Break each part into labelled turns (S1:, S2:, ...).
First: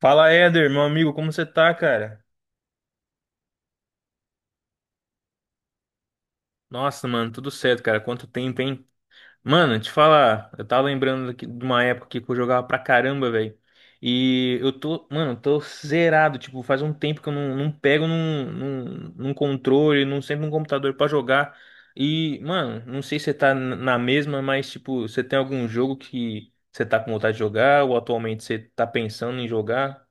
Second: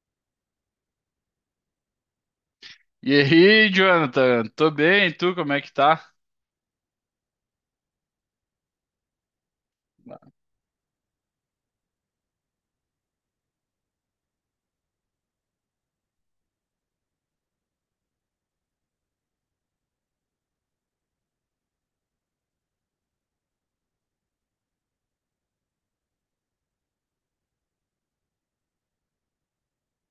S1: Fala, Éder, meu amigo, como você tá, cara?
S2: E aí, Jonathan? Tô bem, e tu como é que tá?
S1: Nossa, mano, tudo certo, cara. Quanto tempo, hein? Mano, te falar, eu tava lembrando aqui de uma época que eu jogava pra caramba, velho. E eu tô, mano, tô zerado. Tipo, faz um tempo que eu não pego num controle, não sempre num computador pra jogar. E, mano, não sei se você tá na mesma, mas, tipo, você tem algum jogo que você tá com vontade de jogar ou atualmente você tá pensando em jogar?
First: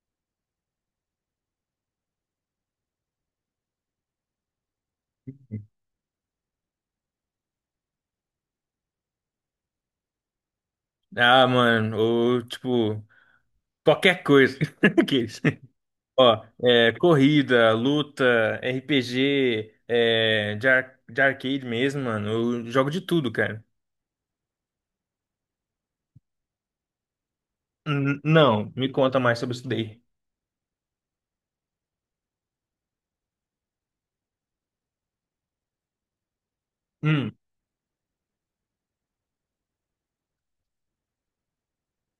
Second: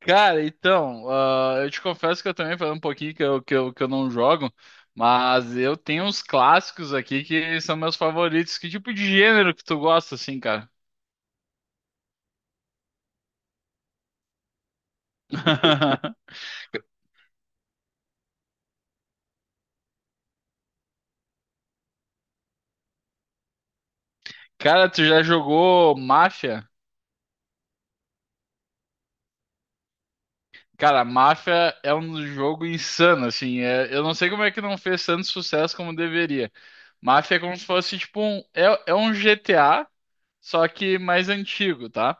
S2: Cara, então, eu te confesso que eu também falei um pouquinho que eu não jogo, mas eu tenho uns clássicos aqui que são meus favoritos. Que tipo de gênero que tu gosta, assim, cara?
S1: Ah, mano, ou, tipo, qualquer coisa. Aqueles. Ó, é, corrida, luta, RPG, é, de arcade mesmo, mano. Eu jogo de tudo, cara.
S2: Cara, tu já jogou Mafia?
S1: Não, me conta mais sobre isso daí.
S2: Cara, Mafia é um jogo insano, assim. Eu não sei como é que não fez tanto sucesso como deveria.
S1: Hum,
S2: Mafia é como se fosse, tipo, é um GTA, só que mais antigo, tá?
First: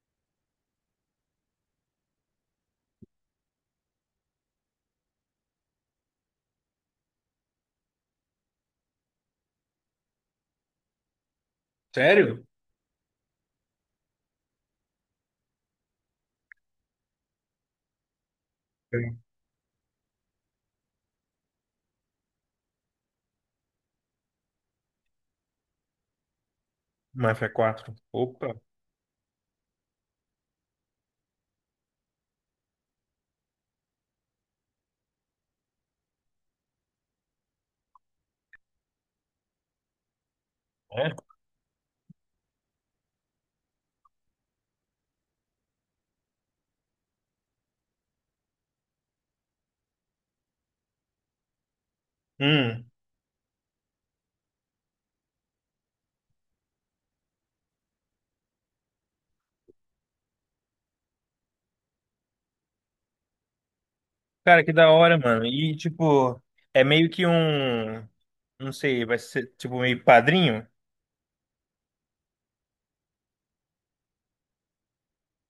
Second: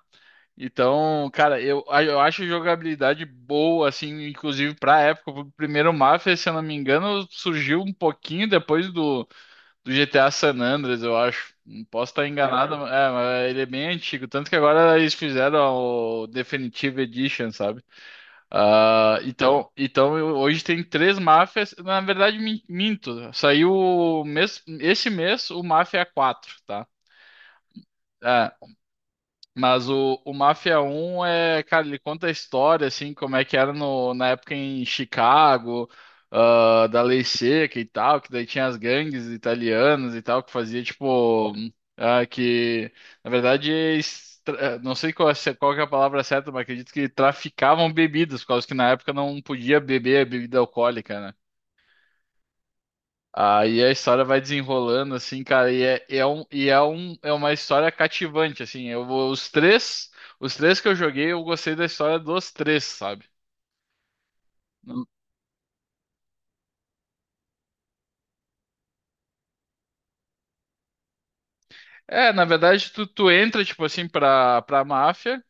S2: Então, cara, eu acho jogabilidade boa, assim, inclusive pra época. O primeiro Mafia, se eu não me engano, surgiu um pouquinho depois do GTA San Andreas, eu acho. Não posso estar
S1: sério?
S2: enganado, mas ele é bem antigo. Tanto que agora eles fizeram o Definitive Edition, sabe?
S1: Sim.
S2: Ah, então hoje tem três Mafias. Na verdade, minto. Saiu o mês, esse mês o Mafia 4 tá?
S1: Mafia 4.
S2: É,
S1: Opa.
S2: mas o Máfia um é, cara, ele conta a história, assim, como é que era no, na época em Chicago, da Lei Seca e tal, que daí tinha as gangues italianas e tal, que fazia,
S1: É?
S2: tipo, ah, que, na verdade, não sei qual, qual que é a palavra certa, mas acredito que traficavam bebidas, por causa que na época não podia beber bebida alcoólica, né?
S1: Hum,
S2: Aí a história vai desenrolando, assim, cara, é uma história cativante, assim. Os três, os três que eu joguei, eu gostei da história dos três, sabe?
S1: cara, que da hora, mano. E, tipo, é meio que um. Não sei, vai ser tipo meio padrinho?
S2: É, na verdade, tu entra, tipo assim, pra máfia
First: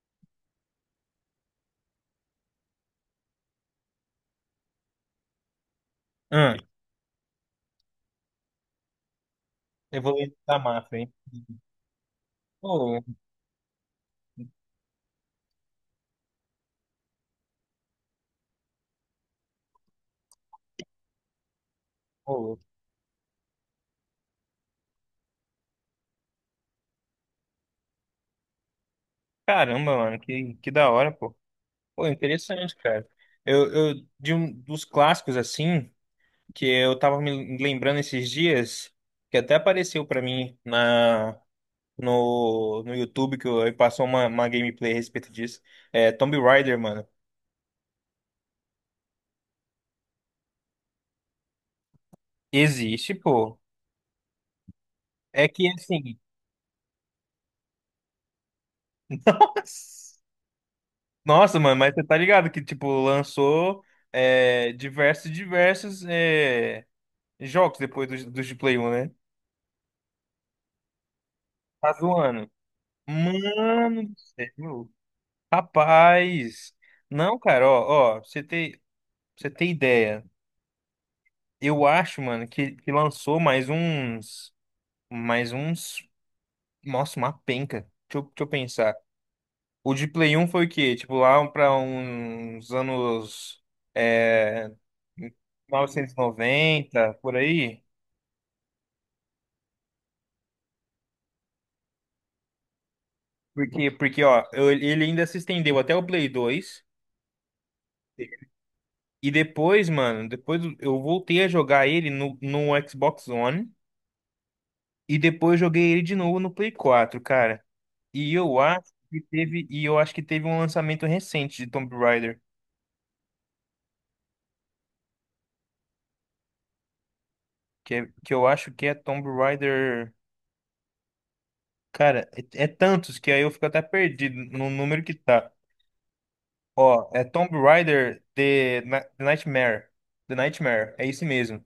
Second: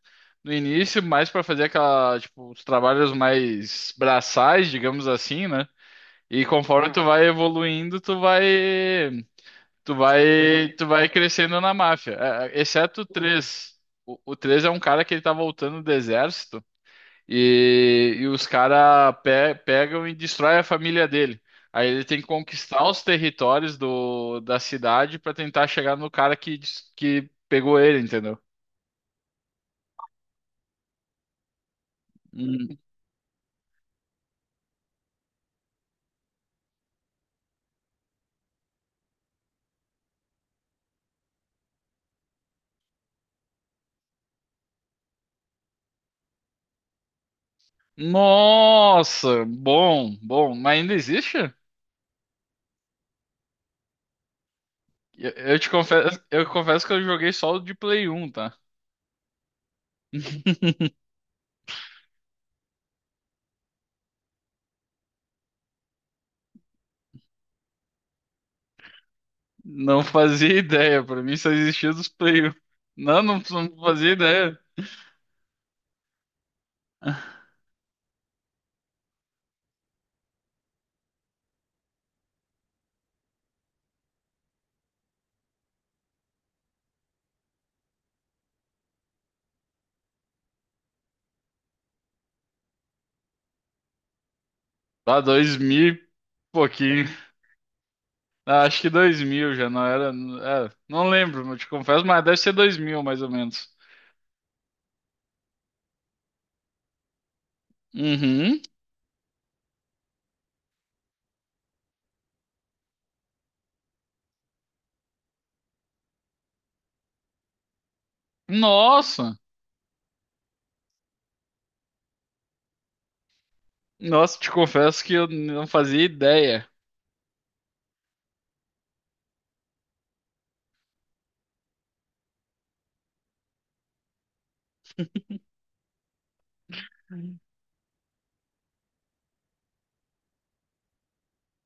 S2: no início, mais pra fazer aquela, tipo, os trabalhos mais braçais, digamos assim, né? E
S1: Hum,
S2: conforme tu vai evoluindo,
S1: eu vou ler da
S2: tu
S1: máfia,
S2: vai
S1: hein?
S2: crescendo na máfia.
S1: Ô,
S2: Exceto o 3. O 3 é um cara que ele tá voltando do exército. E os caras pe pegam e destroem a família dele. Aí ele tem que
S1: ô,
S2: conquistar os territórios da cidade pra tentar chegar no cara que pegou ele, entendeu?
S1: caramba, mano, que da hora, pô. Pô, interessante,
S2: Hum.
S1: cara. Eu de um dos clássicos assim que eu tava me lembrando esses dias, que até apareceu pra mim na no YouTube que eu, aí passou uma gameplay a respeito disso. É Tomb Raider, mano.
S2: Nossa, bom, mas ainda existe?
S1: Existe, pô. É que assim,
S2: Eu confesso que eu joguei só o de Play 1, tá?
S1: nossa, nossa, mano, mas você tá ligado que tipo lançou é, diversos diversos é, jogos depois dos de Play 1, né?
S2: Não fazia ideia, pra mim só
S1: Tá
S2: existia dos Play
S1: zoando.
S2: 1. Não, não
S1: Mano
S2: fazia
S1: do
S2: ideia.
S1: céu. Rapaz, não, cara, ó, ó, pra você ter ideia, eu acho, mano, que lançou mais uns, nossa, uma penca, deixa eu pensar, o de Play um foi o quê? Tipo, lá pra uns anos, é,
S2: Lá
S1: mil
S2: 2000 e
S1: novecentos e
S2: pouquinho.
S1: noventa por aí,
S2: Ah, acho que 2000 já não era. É, não lembro, eu te confesso, mas deve ser 2000 mais ou menos.
S1: porque, porque, ó, ele ainda se estendeu até o Play 2
S2: Uhum.
S1: e depois, mano, depois eu voltei a jogar ele no, no Xbox One. E depois joguei ele de novo no Play 4, cara. E eu acho que
S2: Nossa!
S1: teve, e eu acho que teve um lançamento recente de Tomb Raider,
S2: Nossa, te confesso que eu não fazia ideia.
S1: que, é, que eu acho que é Tomb Raider. Cara, é, é tantos que aí eu fico até perdido no número que tá. Ó, é Tomb Raider The Nightmare. The Nightmare, é isso mesmo.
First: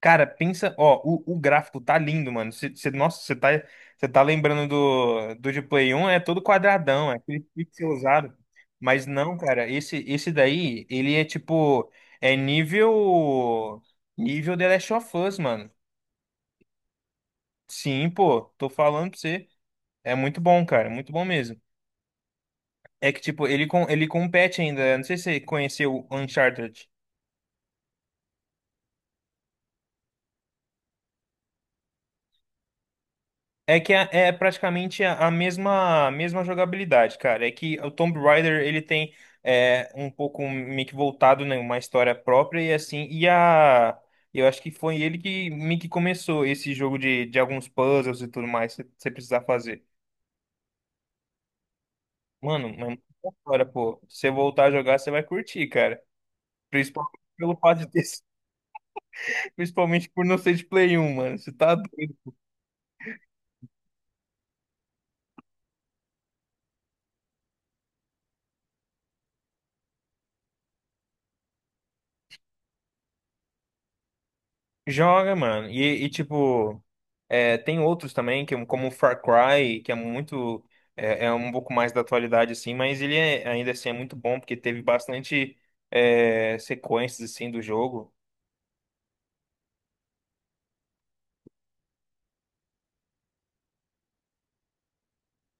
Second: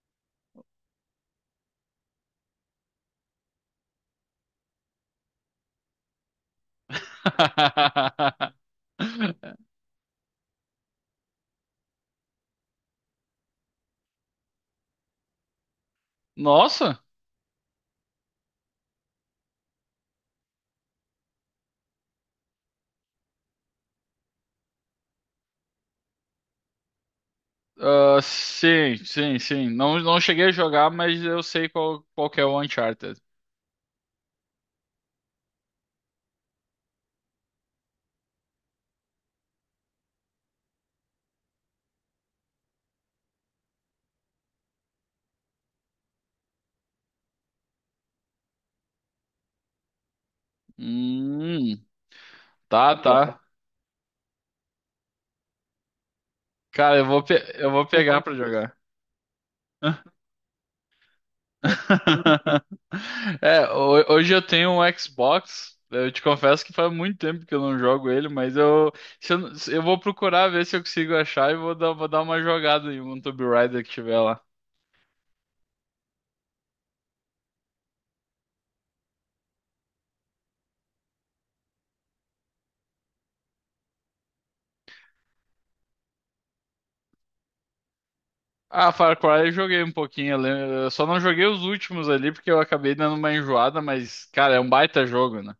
S1: Cara, pensa, ó, o gráfico tá lindo, mano. Nossa, você tá lembrando do, do de Play 1, é todo quadradão, é aquele pixelizado. Mas não, cara, esse daí, ele é tipo, é nível, nível The Last of Us, mano.
S2: Nossa!
S1: Sim, pô, tô falando pra você. É muito bom, cara, muito bom mesmo. É que, tipo, ele compete ainda. Eu não sei se você conheceu o Uncharted.
S2: Ah, sim, sim, sim. Não, não cheguei a jogar, mas eu sei qual, qual que é o Uncharted.
S1: É que é, é praticamente a mesma, mesma jogabilidade, cara. É que o Tomb Raider ele tem é, um pouco meio que voltado né, uma história própria e assim. E a eu acho que foi ele que meio que começou esse jogo de alguns puzzles e tudo mais que você precisar fazer.
S2: Hum,
S1: Mano, mas
S2: tá,
S1: é muita
S2: tá.
S1: história, pô. Se você voltar a jogar, você vai curtir, cara.
S2: Cara,
S1: Principalmente pelo
S2: eu
S1: fato
S2: vou
S1: de ter,
S2: pegar pra jogar.
S1: principalmente por não ser de Play 1, mano. Você tá.
S2: É, hoje eu tenho um Xbox. Eu te confesso que faz muito tempo que eu não jogo ele, mas eu, se eu, não- se- eu vou procurar ver se eu consigo achar e vou dar uma jogada em um Tomb Raider que tiver lá.
S1: Joga, mano. E, tipo, é, tem outros também, que, como o Far Cry, que é muito. É, é um pouco mais da atualidade, assim, mas ele é, ainda assim é muito bom, porque teve bastante é, sequências, assim, do jogo.
S2: Ah, Far Cry eu joguei um pouquinho, eu só não joguei os últimos ali porque eu acabei dando uma enjoada, mas, cara, é um baita jogo, né?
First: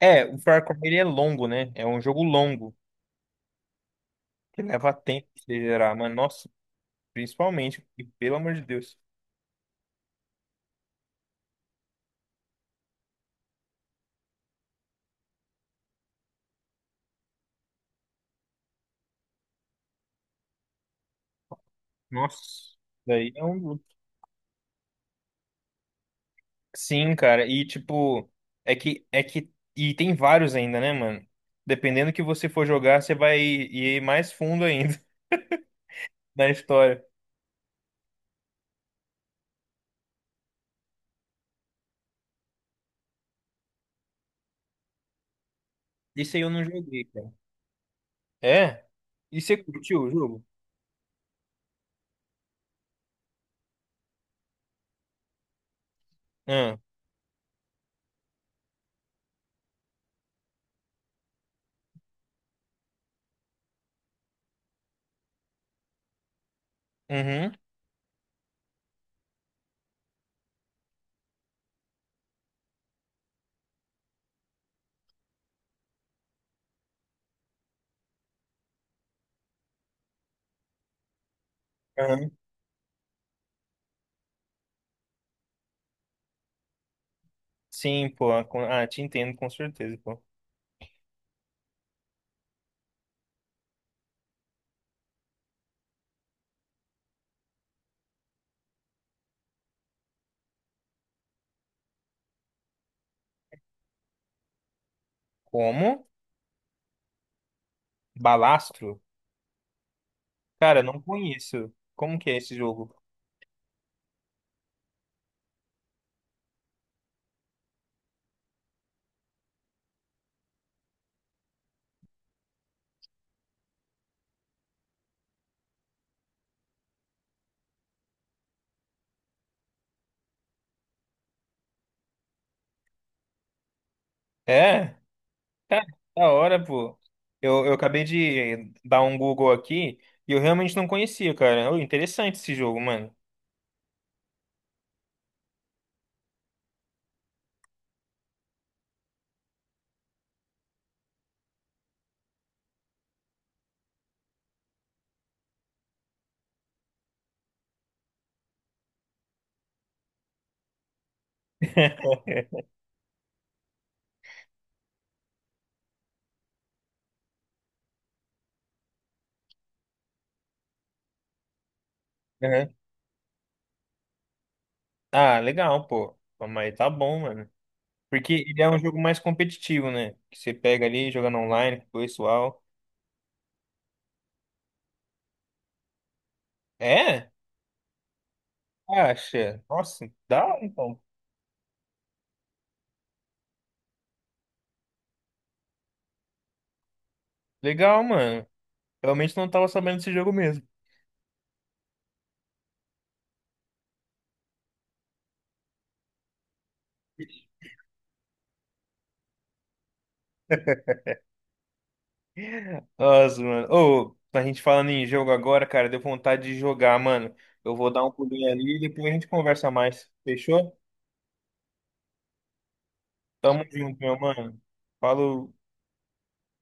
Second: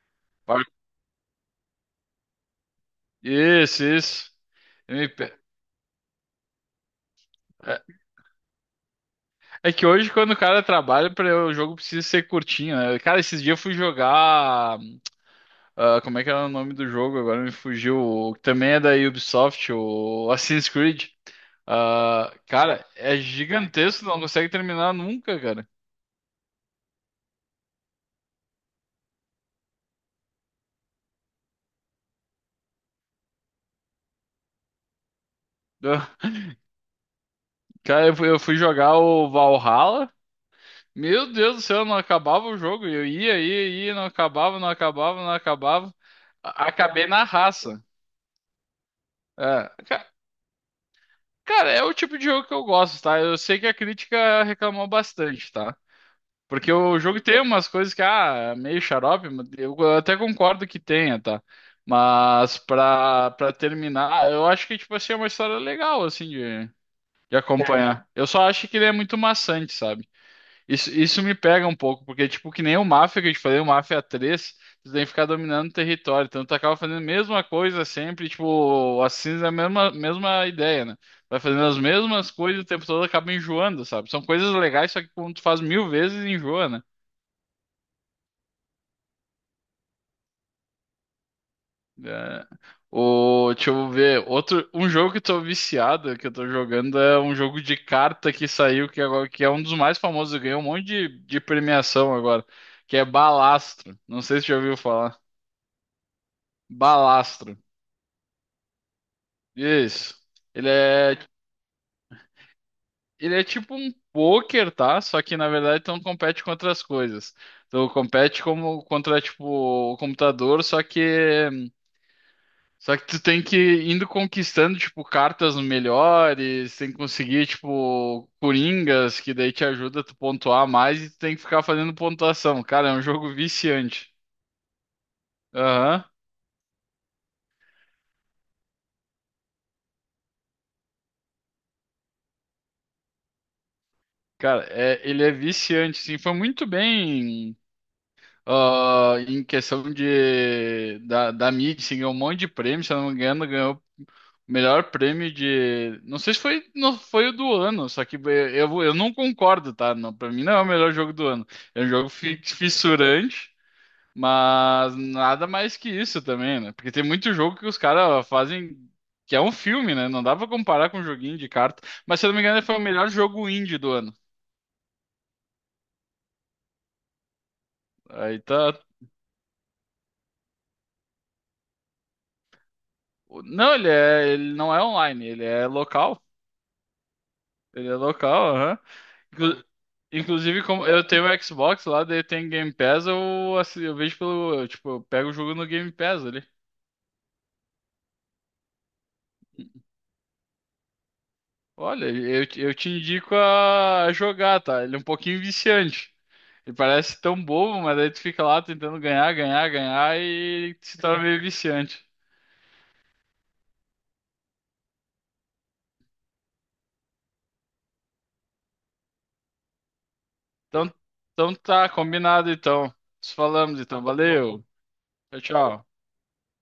S1: É, o Far
S2: Far-
S1: Cry ele é longo, né? É um jogo longo,
S2: Isso, isso.
S1: que leva tempo
S2: MP.
S1: de gerar, mas nossa,
S2: É,
S1: principalmente, e, pelo amor de Deus.
S2: é que hoje, quando o cara trabalha, o jogo precisa ser curtinho, né? Cara, esses dias eu fui jogar. Ah, como é que era o nome do jogo? Agora me fugiu. Também é da Ubisoft, o Assassin's Creed. Ah,
S1: Nossa,
S2: cara, é
S1: daí é um.
S2: gigantesco, não consegue terminar nunca, cara.
S1: Sim, cara, e tipo, é que e tem vários ainda, né, mano? Dependendo que você for jogar, você vai ir mais fundo ainda
S2: Ah,
S1: na história.
S2: cara, eu fui jogar o Valhalla. Meu Deus do céu, não acabava o jogo. Eu ia, ia, ia, não acabava, não acabava, não acabava.
S1: Isso aí eu não joguei,
S2: Acabei na
S1: cara.
S2: raça.
S1: É? E você
S2: É,
S1: curtiu o jogo?
S2: cara, é o tipo de jogo que eu gosto, tá? Eu sei que a crítica reclamou bastante, tá? Porque
S1: Ah,
S2: o jogo tem umas coisas que, é meio xarope, mas eu até concordo que tenha, tá? Mas pra terminar, eu acho que, tipo assim, é uma história legal, assim, de
S1: uhum,
S2: acompanhar. Eu só acho que ele é muito maçante, sabe? Isso me pega um pouco, porque, tipo, que nem o Mafia que eu te falei, o Mafia 3 tu tem que ficar dominando o território, então tu acaba fazendo a mesma coisa sempre, tipo, assim, é a mesma ideia, né? Vai fazendo as
S1: aham.
S2: mesmas coisas o tempo todo, acaba enjoando, sabe? São coisas legais, só que quando tu faz mil vezes, enjoa, né?
S1: Sim, pô. Com- Ah, te entendo com certeza, pô.
S2: É. O, deixa eu ver. Outro, um jogo que eu tô viciado, que eu tô jogando, é um jogo de carta que saiu, que, é agora, que é um dos mais famosos, ganhou um monte de premiação agora, que é Balastro. Não sei se já ouviu falar.
S1: Como?
S2: Balastro.
S1: Balastro?
S2: Isso. Ele
S1: Cara, não
S2: é,
S1: conheço. Como que é esse jogo?
S2: ele é tipo um poker, tá? Só que na verdade tu não compete com outras coisas. Tu compete como contra tipo o computador, só que só que tu tem que ir indo conquistando, tipo, cartas melhores, tem que conseguir, tipo, coringas, que daí te ajuda a tu pontuar mais e tu tem que ficar fazendo pontuação. Cara, é um jogo viciante.
S1: É? Tá,
S2: Aham.
S1: da hora, pô. Eu acabei de dar um Google aqui e eu realmente não conhecia, cara. Ô, interessante esse jogo, mano.
S2: Cara, é, ele é viciante, sim. Foi muito bem, em questão de, da mídia, assim, ganhou um monte de prêmio, se eu não me engano, ganhou melhor prêmio de. Não sei se foi, não, foi o do ano, só que eu não concordo, tá? Não, pra mim não é o melhor jogo do ano. É um jogo fissurante, mas nada mais que isso também, né? Porque tem muito jogo que os caras fazem. Que é um filme, né? Não dá pra comparar com um joguinho de carta. Mas se eu não me engano,
S1: Uhum.
S2: foi o melhor jogo indie do ano.
S1: Ah, legal, pô. Pô, mas tá bom, mano. Porque
S2: Aí
S1: ele é
S2: tá.
S1: um jogo mais competitivo, né? Que você pega ali, jogando online com o pessoal.
S2: Não, ele é, ele não é online, ele é local.
S1: É?
S2: Ele é local, aham.
S1: Acha?
S2: Inclu-
S1: Nossa, dá
S2: Inclusive, como
S1: então.
S2: eu tenho o Xbox lá, daí tem Game Pass, eu vejo pelo. Eu, tipo, eu pego o jogo no Game Pass ali.
S1: Legal, mano. Realmente não tava sabendo desse jogo mesmo.
S2: Olha, eu te indico a jogar, tá? Ele é um pouquinho viciante. Ele parece tão bobo, mas aí tu fica lá tentando ganhar, ganhar, ganhar e se torna meio viciante.
S1: Nossa, mano. Ô, a gente falando em jogo agora, cara, deu vontade de jogar, mano. Eu vou dar um pulinho ali e depois a gente conversa mais. Fechou?
S2: Então, então tá, combinado então. Nos
S1: Tamo
S2: falamos
S1: junto,
S2: então,
S1: meu mano.
S2: valeu. Tchau,
S1: Falou.
S2: tchau.